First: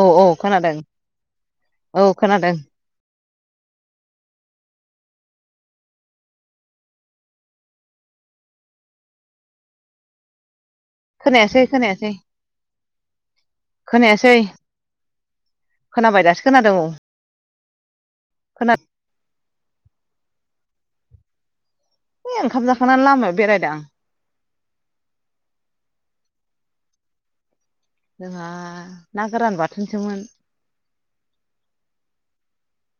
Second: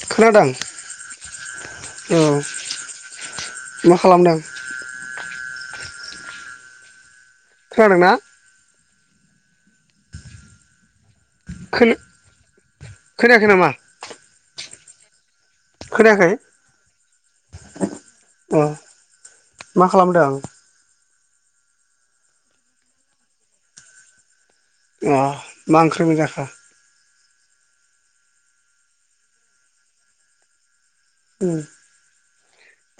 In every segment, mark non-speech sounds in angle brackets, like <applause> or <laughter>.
औ औ खोनादों औ खोनादों मा खालामदों? खोनादोंना? खोनायासै खोना खोनायासै खोनायाखै नामा खोनायासै खोनाबाय खोनायाखै दासो खोनादों औ अ खोना मा खालामदों? है ओंखाम जाखांनानै लामायाव बेरायदों आं मा ओंख्रि मोनजाखो जोंहा ना गोरान बाथोनसोमोन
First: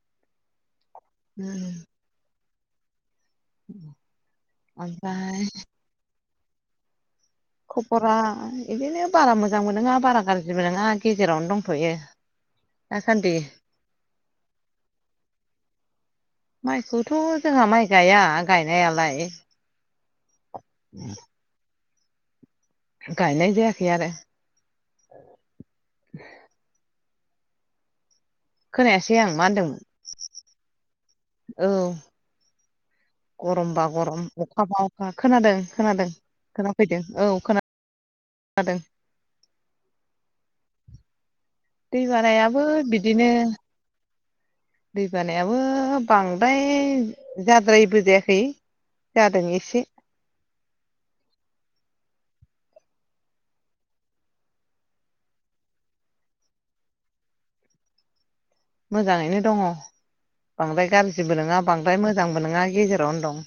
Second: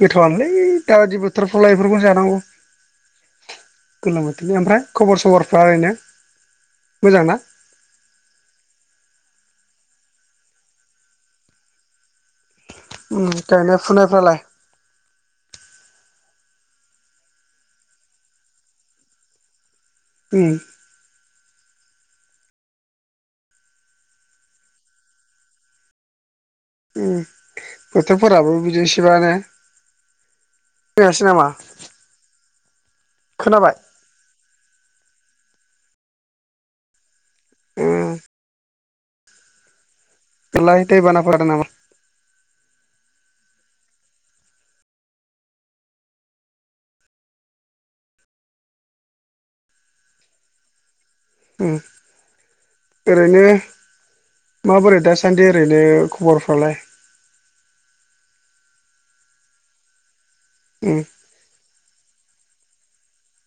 गोथावयानोलै दा बादि बोथोरफ्रावलाय बेफोरखौनो जानांगौ गोलोम बोथोरनि ओमफ्राय खबर सबरफ्रा ओरैनो मोजां ना खबरा बिदिनो बारा मोजांबो नङा बारा गाज्रिबो नङा गेजेरावनो दंथ'यो उम दासान्दि गायनाय फुनायफ्रालाय माइखौथ' जोंहा माइ गाया गायनायालाय ओम ए <unintelligible> गायनाय जायाखै आरो उम उम बोथोफोराबो बिदिनोसै बा खोनायासै आं ने मा होनदोंमोन फैयासै नामा औ खोनाबाय गरमबा गरम अखा बा अखा खोनादों खोनादों खोनाफैदों औ खोना उम खोनादों बेथिंलाय दैबाना फैदों नामा दै बारायाबो बिदिनो दै बानायाबो बांद्राय जाद्रायैबो जायाखै जादों एसे औ ओरैनो माबोरै दासानदि ओरैनो खबरफ्रालाय <inaudible> मोजाङैनो दङ बांद्राय उम गाज्रिबो नङा बांद्राय मोजांबो नङा गेजेरावनो दं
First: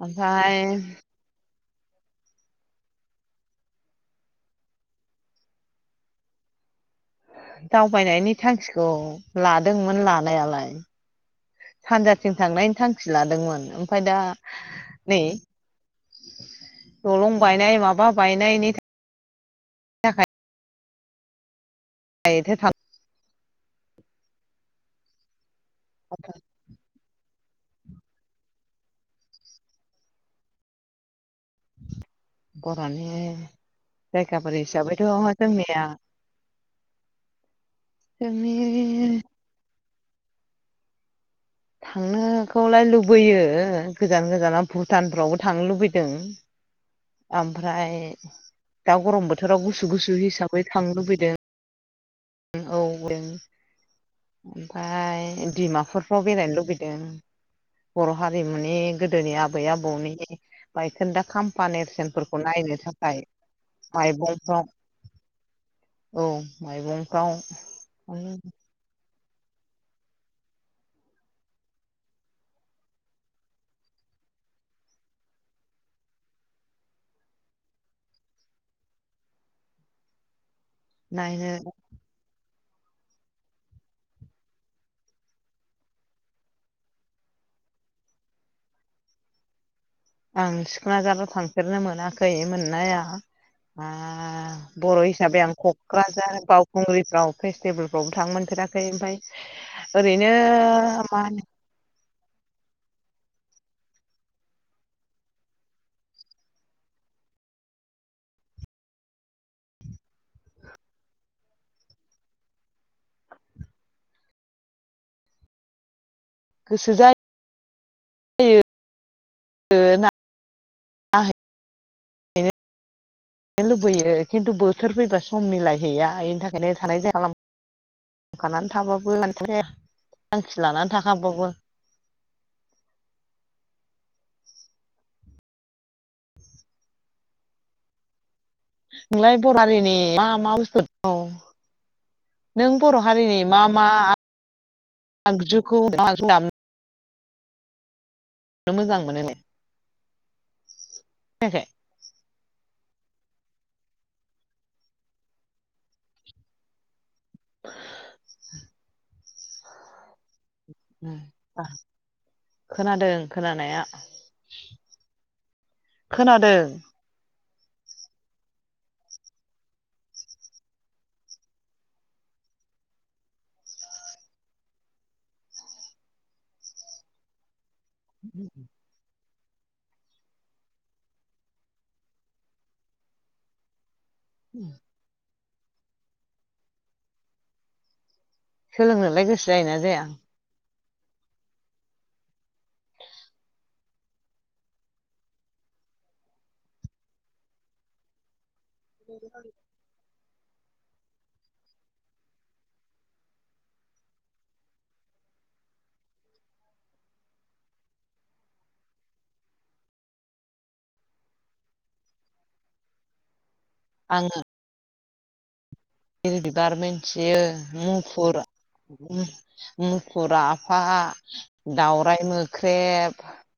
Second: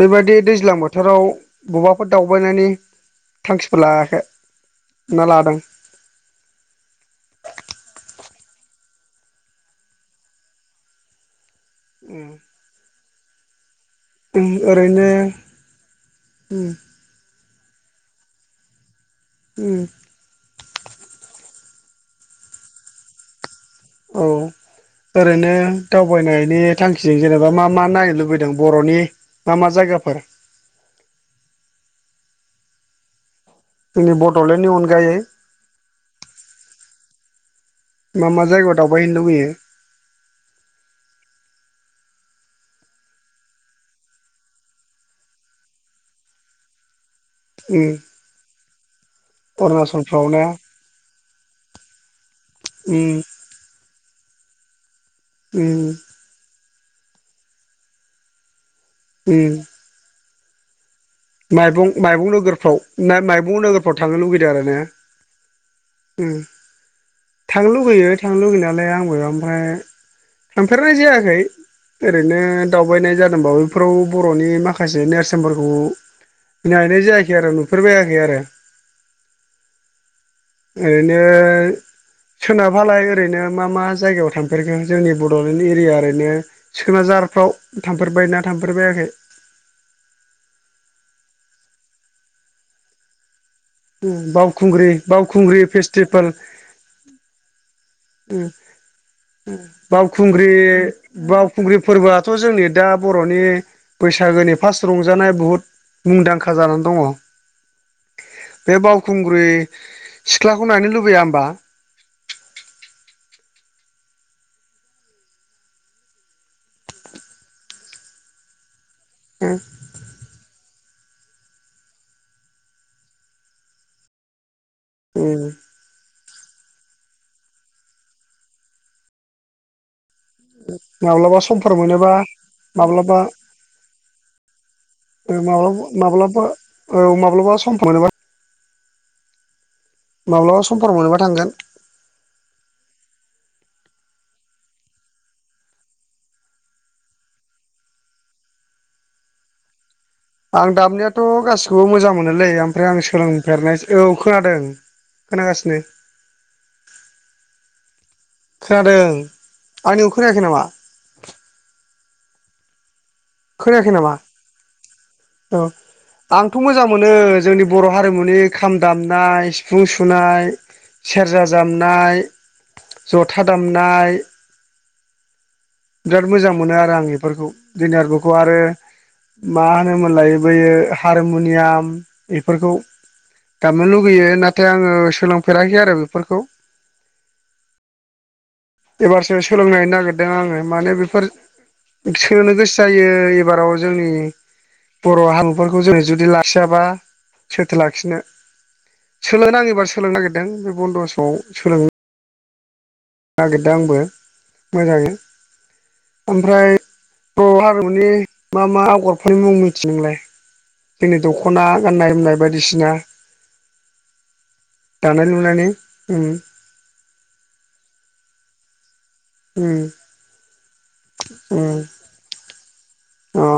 बेबायदि ओमफ्राय दैज्लां बोथोराव बबेबाफोर दावबायनायनि थांखिफोर लायाखै ना लादों <inaudible> दावबायनायनि थांखिखौ लादोंमोन लानायालाय सानजाथिं थांनायनि थांखि लादोंमोन ओमफ्राय दा ओरैनो नै दलं बायनाय माबा बायनायनि थाखाय ओ दि <unintelligible> थां <unintelligible> औ ओरैनो दावबायनायनि थांखिजों जेनेबा मा मा नायनो लुबैदों बर'नि मा मा जायगाफोर बर'नि जोंनि जायगाफोर बड'लेण्डनि हिसाबैथ' अनगायै जोंनिया मा मा जायगायाव दावबाय जोंनि हैनो लुबैयो थांनोखौलाय लुबैयो गोजान गोजानाव भुटानफ्रावबो थांनो लुबैदों ओमफ्राय दा गरम बोथोराव गुसु गुसु अरुणाचलफ्राव ना हिसाबै थांनो लुबैदों औ बे ओमफ्राय डिमापुरफ्राव बेरायनो लुबैदों बर' हारिमुनि गोदोनि आबै आबौनि बाय माइबं माइबं नोगोरफ्राव थाखाय माइबं नोगोरफ्राव थांनो लुुबैदों माइबंफ्राव आरो ने? औ माइबं थांनो लुुबैयो थांनो लुुबैयो नालाय आंबो ओमफ्राय थांफेरनाय जायाखै ओरैनो दावबायनाय जादोंबाबो बेफोराव बर'नि माखासे नेरसोनफोरखौ नायनाय जायाखै आरो नुफेरबायाखै आरो ओरैनो नायनो सोनाबहालाय ओरैनो मा मा जायगायाव थांफेरखो जोंनि बड'लेण्ड एरिया ओरैनो सिखोन जाहार फाव थामफेरबायना थामफेरबायाखै आं सिखोनाझाराव थांफेरनो मोनाखै मोननाया बावखुंग्रि बर' हिसाबै आं बावखुंग्रि फेस्टिभेल क'क्राझार बावखुंग्रिफ्राव फेस्टिभेल वबो थांनो मोनफेराखै ओमफ्राय ओरैनो बावखुंग्रि मा होनो बावखुंग्रि फोरबोआथ' जोंनि दा बर'नि बैसागोनि फार्स्त रंजानाया बुहुत मुंदांखा जानानै दङ बे बावखुंग्रि सिख्लाखौ नायनो लुबैया होमबा गोसो जायो ओ ना <unintelligible> लुबैयो खिन्थु बोथोर फैबा सम उम मिलायहैया बेनि थाखाय <unintelligible> माब्लाबा समफोर मोनोबा माब्लाबा माब्लाबा माब्लाबा औ माब्लाबा सम मोनोबा नोंलाय ब माब्लाबा समफोर मोनोबा <unintelligible> थांगोन नों बर' हारिनि मा मा आगजुखौ मोजां मोनो आं दामनायाथ' खोनायाखै गासिखौबो मोजां मोनोलै ओमफ्राय आं सोलोंफेरनायसै औ खोनादों खोनागासिनो खोनादों आंनि खोनादों खोनानाया खोनायाखै नामा औ खोनादों आंथ' मोजां मोनो जोंनि बर' हारिमुनि खाम दामनाय सिफुं सुनाय सेरजा दामनाय जथा दामनाय बिराद मोजां मोनो आरो आं बेफोरखौ नारफोरखौ आरो मा होनोमोनलाय बैयो हारमुनियाम बेफोरखौ दामनो लुबो लैयो नाथाय आङो सोलोंफेराखै आरो बेफोरखौ सोलोंनोलाय एबारसो गोसो जायोना सोलोंनो जाया नागिरदों आङो माने बेफोर सोनो गोसो जायो एबाराव जोंनि बर' हारिमुफोरखौ जोङो जुदि लाखियाबा सोथो लाखिनो सोलोंनो नाङै एबार सोलोंनो नागिरदों बे बन्द' समाव सोलों नागिरदों आंबो मोजाङै ओमफ्राय बर' हारिमुनि मा मा आगरफोरनि मुं मिथियो नोंलाय जोंनि दख'ना गाननाय जोमनाय बायदिसिना आंङो दानाय लुनायनि उम बिदि बिबार मिथियो मुफुर उम मुफुर आफा उम दावराइ मोख्रेब अ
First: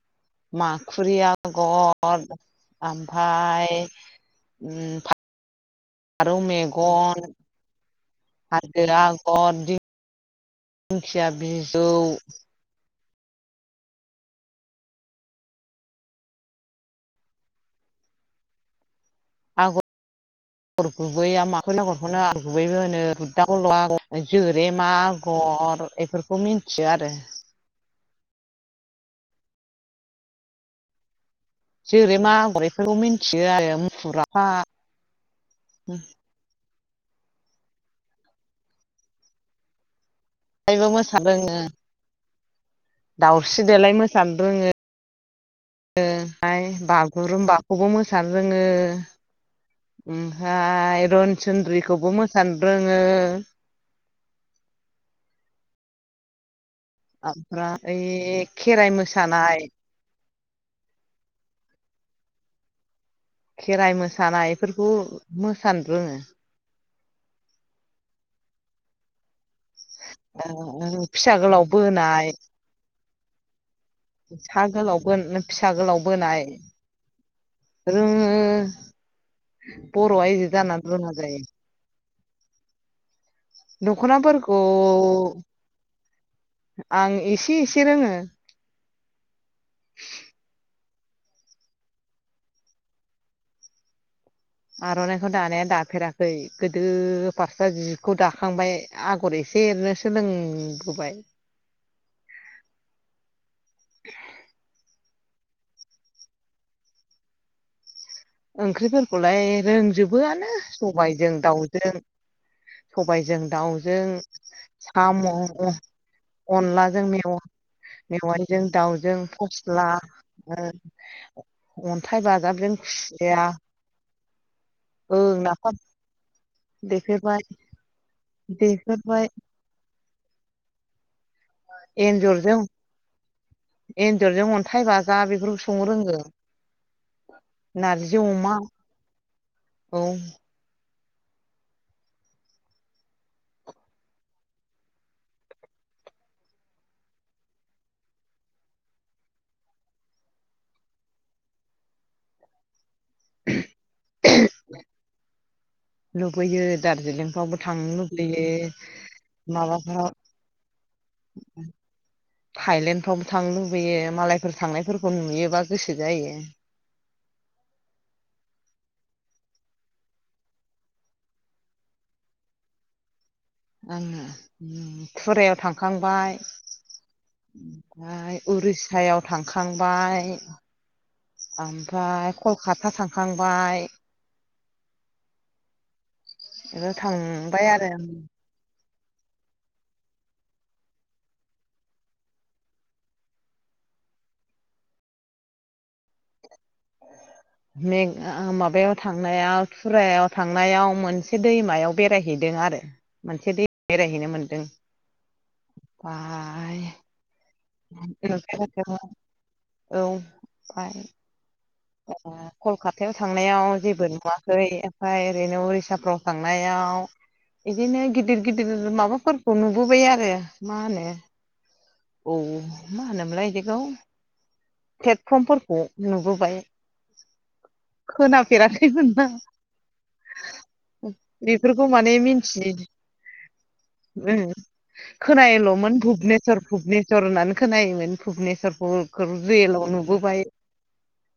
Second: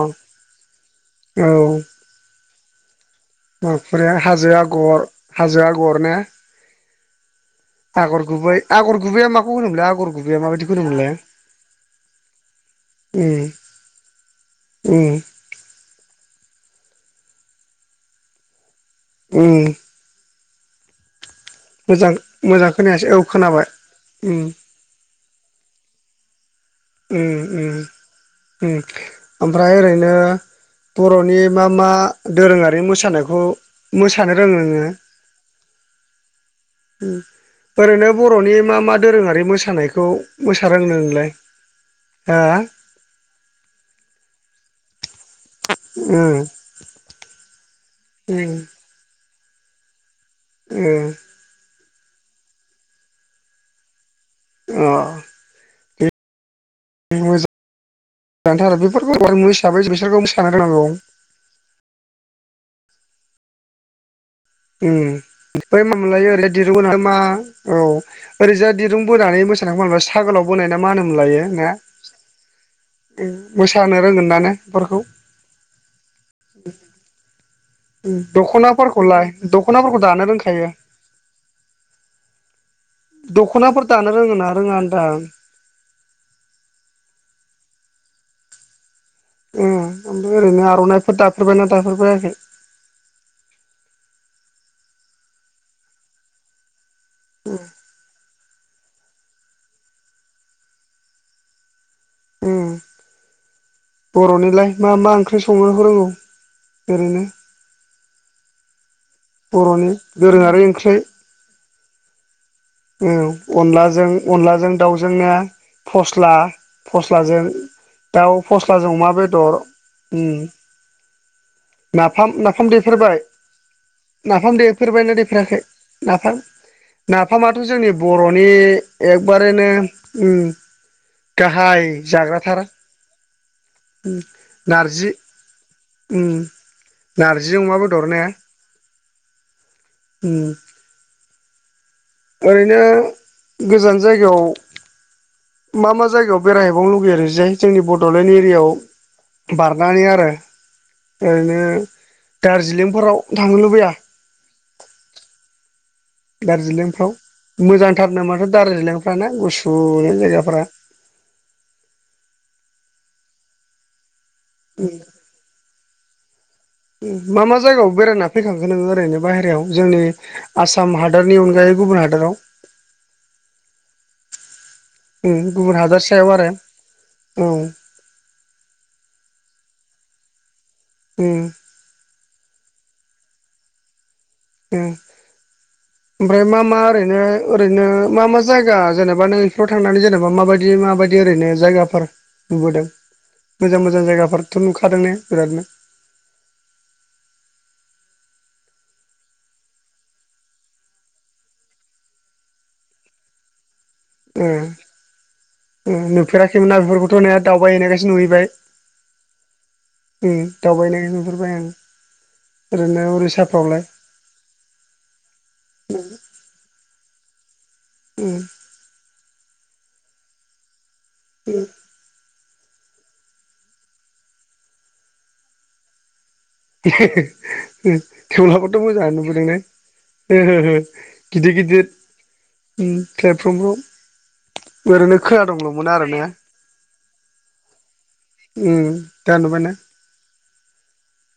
माखुरिया आगर आ ओमफ्राय हाजो आगर हाजो आग फारौ मेगन आगर गुबै आगर गुबैया माखौ होनोमलाय आगर गुबै बे माबायदिखौ मोनलाय दिंखिया बिजौ उ उ उ आगर आगर गु गुबैया माखौनो गरखौनो आरो मोजां गुबैबो खोनायासै औ खोनाबाय होनो उम <unintelligible> बेफोरखौ मि ओ ओ ओ ओमफ्राय ओरैनो बर'नि मा मा जोरेमा आगर दोरोङारि बेफोरखौ मोसानायखौ मिथियो आरो मुफुर मोसानो आफा रोङो नोङो? <inaudible> ओरैनो बर'नि मा मा दोरोङारि मोसानायखौ मोसारोङो मोसानो नोंलाय रोङो हा उम आङोहाय बागुरुम्बाखौबो मोसानो उम रोङो ओमफ्राय रनसन्द्रिखौबो मोसानो रोङो अह ओमफ्राय ओइ मोजां थार खेराइ बेफोरखौ हारिमु मोसानाय हिसाबै बिसोरखौ <unintelligible> खेराइ मोसानाय बेफोरखौ उम बै मोसानो रोङो मामोनलायो ओरै दिरुं बोना मा औ ओरैजा दिरुं बोनानै मोसा बा सागोलाव बोनायना मा रोङो होनोमोन फिसा लायो गोलाव ना बोनाय मोसानो रोंगोन ना ने सा गोलाव बेफोरखौ फिसा गोलाव बोनाय रोङो दख'नाफोरखौलाय दख'नाफोरखौ बर' दानो आइजो रोंखायो जानानै रोङा जायो दख'नाफोर दानो रोङो ना दख'नाफोरखौ रोङा होनदां आं एसे एसे से रोङो ए ओमफ्राय ओरैनो आर'नाइफोर दाफेरबायना दाफेरबायाखै <inaudible> आर'नाइखौ दानाया दाफेराखै गोदो फास्रा जिखौ दाखां खांबाय आगर एसे एरनो सोलोंबोबाय ओम ओंख्रि संनोखौ रोंगौ ओरैनो ओंख्रिफोरखौलाय बर'नि रोंजोबोआनो दोरोङारि ओंख्रि सबायजों दाउजों औ सबायजों दाउजों अनलाजों अनलाजों साम' दाउजोंनो फस्ला अनलाजों मेवा फस्लाजों दाउ मेवाइजों फस्लाजों अमा दाउजों बेदर फस्ला उम अन्थाइ नाफाम बाजाबजों खुसिया नाफाम देफेरबाय ना ओं देफेराखै नाफाम नाफाम देफेरबाय नाफामाथ' जोंनि बर'नि देफेरबाय एकबारैनो गाहाय एन्जरजों जाग्रााथार एन्जरजों अन्थाइ बाजाब बेफोरखौ संनो रोंङो नारजिजों अमा बेदर ने औ ओरैनो गोजान जायगायाव मा मा जायगायाव बेरायहैबावनो लुगैयो ओरैजाय जोंनि बड'लेण्ड एरियायाव बारनानै आरो ओरैनो दार्जिलिं फोराव थांनो लुबैया लुबैयो दार्जिलिंफ्राव दार्जिलिंफ्रावबो थांनो मोजांथार नामाथ' लुबैयो दार्जिलिं फ्राना गुसु जायगाफ्रा थाइलेण्डफ्राव थांनो लुबैयो मालायफोर थांनायफोरखौ नुयोबा गोसो जायो मा मा जायगायाव बेरायना फैखांखो नोङो ओरैनो बायहेरायाव जोंनि आसाम हादोरनि अनगायै गुबुन हादोराव आङो थुरायाव गुबुन हादर सायाव थांखांबाय आरो औ ओमफ्राय उरिस्सायाव थांखांबाय उम ओमफ्राय कलकाता थांखांबाय ओ ओमफ्राय मा मा बेफोराव ओरैनो थांबाय ओरैनो आरो मा मा जायगा जेनेबा नों इफोराव थांनानै जेनेबा माबायदि माबायदि ओरैनो जायगाफोर नुबोदों मोजां मोजां जायगाफोरथ' नुखादों ने बिरादनो <inaudible> मेग माबायाव थांनायाव टुरायाव थांनायाव मोनसे दैमायाव बेरायहैदों आरो मोनसे दै बेरायहैनो ओ मोनदों ओ नुफेराखैमोना ओमफ्राय बेफोरखौथ' नाया दाउ दावबायहैनायखायसो नुहैबाय औ ओ दावबायनायखायसो नुहुरबाय आं अमा ओरैनो कलकातायाव थांनायाव उरिसाफ्रावलाय जेबो नुवाखै ओमफाय ओरैनो उरिसाफ्राव थांनायाव बिदिनो उम गिदिर गिदिर माबाफोरखौ नुबोबाय आरो मा होनो <unintelligible> औ मा होनोमोनलाय बिदिखौ प्लेटफर्मफोरखौ नुबोबाय <unintelligible> थेवब्लाबोथ' मोजाङानो खोनाफेराखैमोनना नुबोदों ने <unintelligible> गिदिर बेफोरखौ गिदिर माने मिन्थि प्लेटफर्मफ्राव ओरैनो खोनादोंल'मोन खोनायोल'मोन आरोना भुनेस्वर भुनेस्वर होननानै खोनायोमोन उम भुनेस्वरखौ दा नुबायना रियेलाव नुबोबाय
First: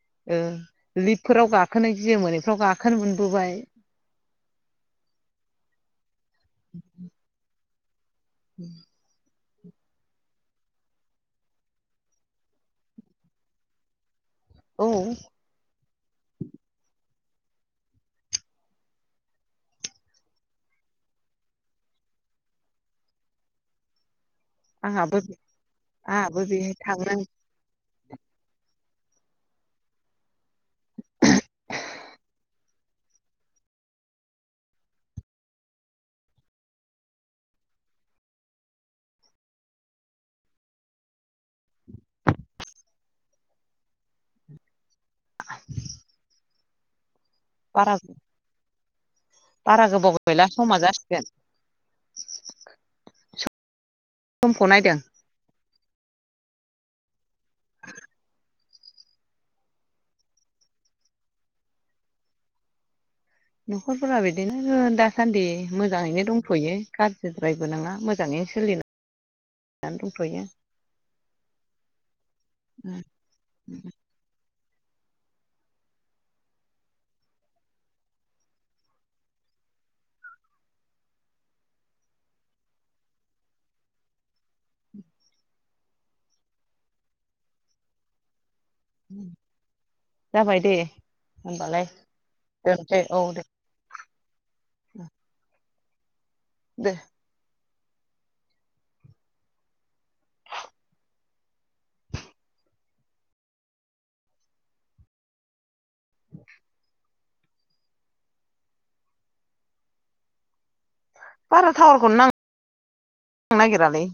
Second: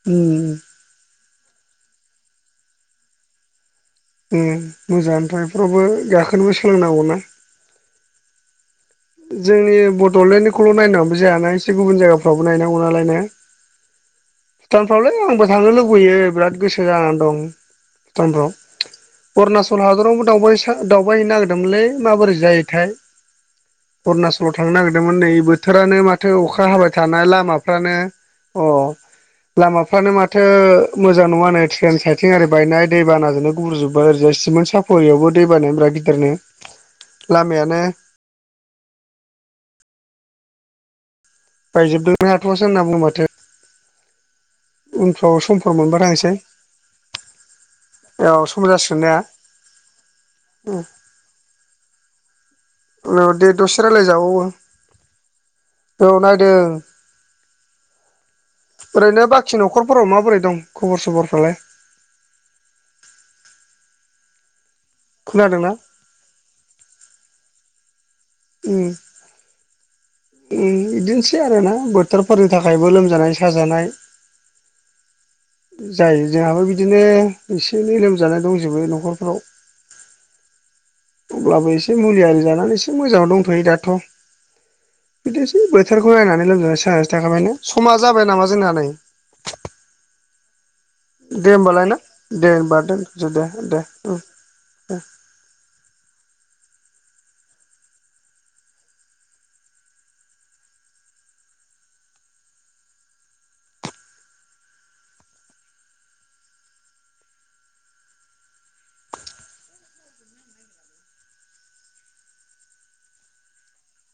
उम ओ लिफफोराव गाखोनो गियोमोन एफ्राव गाखोनो मोनबोबाय ओ मोजाङानोथ' बेफोरावबो गाखोनोबो सोलोंनांगौना जोंनि बड'लेण्डनिखौल' नायनाबो जायाना एसे गुबुन जायगाफ्रावबो नायनांगौ नालाय ने <inaudible> औ भुटानफ्रावलाय आंबो थांनो लुबैयो बिराद गोसो जानानै दं भुटानफ्राव अरुणाचल हादरावबो दाव-दावबायहैैनो नागिरदोंमोनलै माबोरै जायोथाय <inaudible> अरुणाचलाव थांनो नागिरदोंमोन आंहाबो नै बोथोरानो माथो आंहाबो अखा बेहाय हाबाय थांनो थानाय लामाफ्रानो अ लामाफ्रानो माथो मोजां नङा नै ट्रेन साइथिं ओरै बायनाय दै बानाजोंनो गुब्रुजोब्बाय ओरैजाय सिमेन सापरियावबो दै बानाया बिराद गिदिरनो लामायानो बायजोबदोंनो <unintelligible> हाथ'वासो होनना बुंदों माथो उनफ्राव समफोर मोनबा थांसै बारा औ सम जासिगोन ने बारा गोबाव गैला समा जासिगोन औ दे दसे रायलाय जाबावो समखौ नायदों औ नायदों ओरैनो बाखि नखरफोराव माबोरै दं खबर सबरफ्रालाय नखरफोरा बिदिनो दासान्दि खोनादोंना मोजाङैनो दंथ'यो गाज्रिद्रायबो नङा मोजां मोजाङैनो सोलिला ओ बिदिनोसै आरो ना बोथोरफोरनि थाखायबो लोमजानाय साजानाय <inaudible> जायो जोंहाबो बिदिनो एसे एनै लोमजानाय दंजोबो नखरफ्राव <inaudible> अब्लाबो एसे मुलि आरि जानानै एसे मोजाङाव दंथ'यो दाथ' बिदिनोसै बोथोरखौ नायनानै लोमजानाय साजानायसो थाखाबाय ना समा जाबाय नामा जोंना नै जाबाय दे दे होनबालाय होमबालाय ना दे होमबा दोनसै औ दोनथ'सै दे दे ओ दे दे <inaudible> बारा टावारखौनो नांनो नागिरालै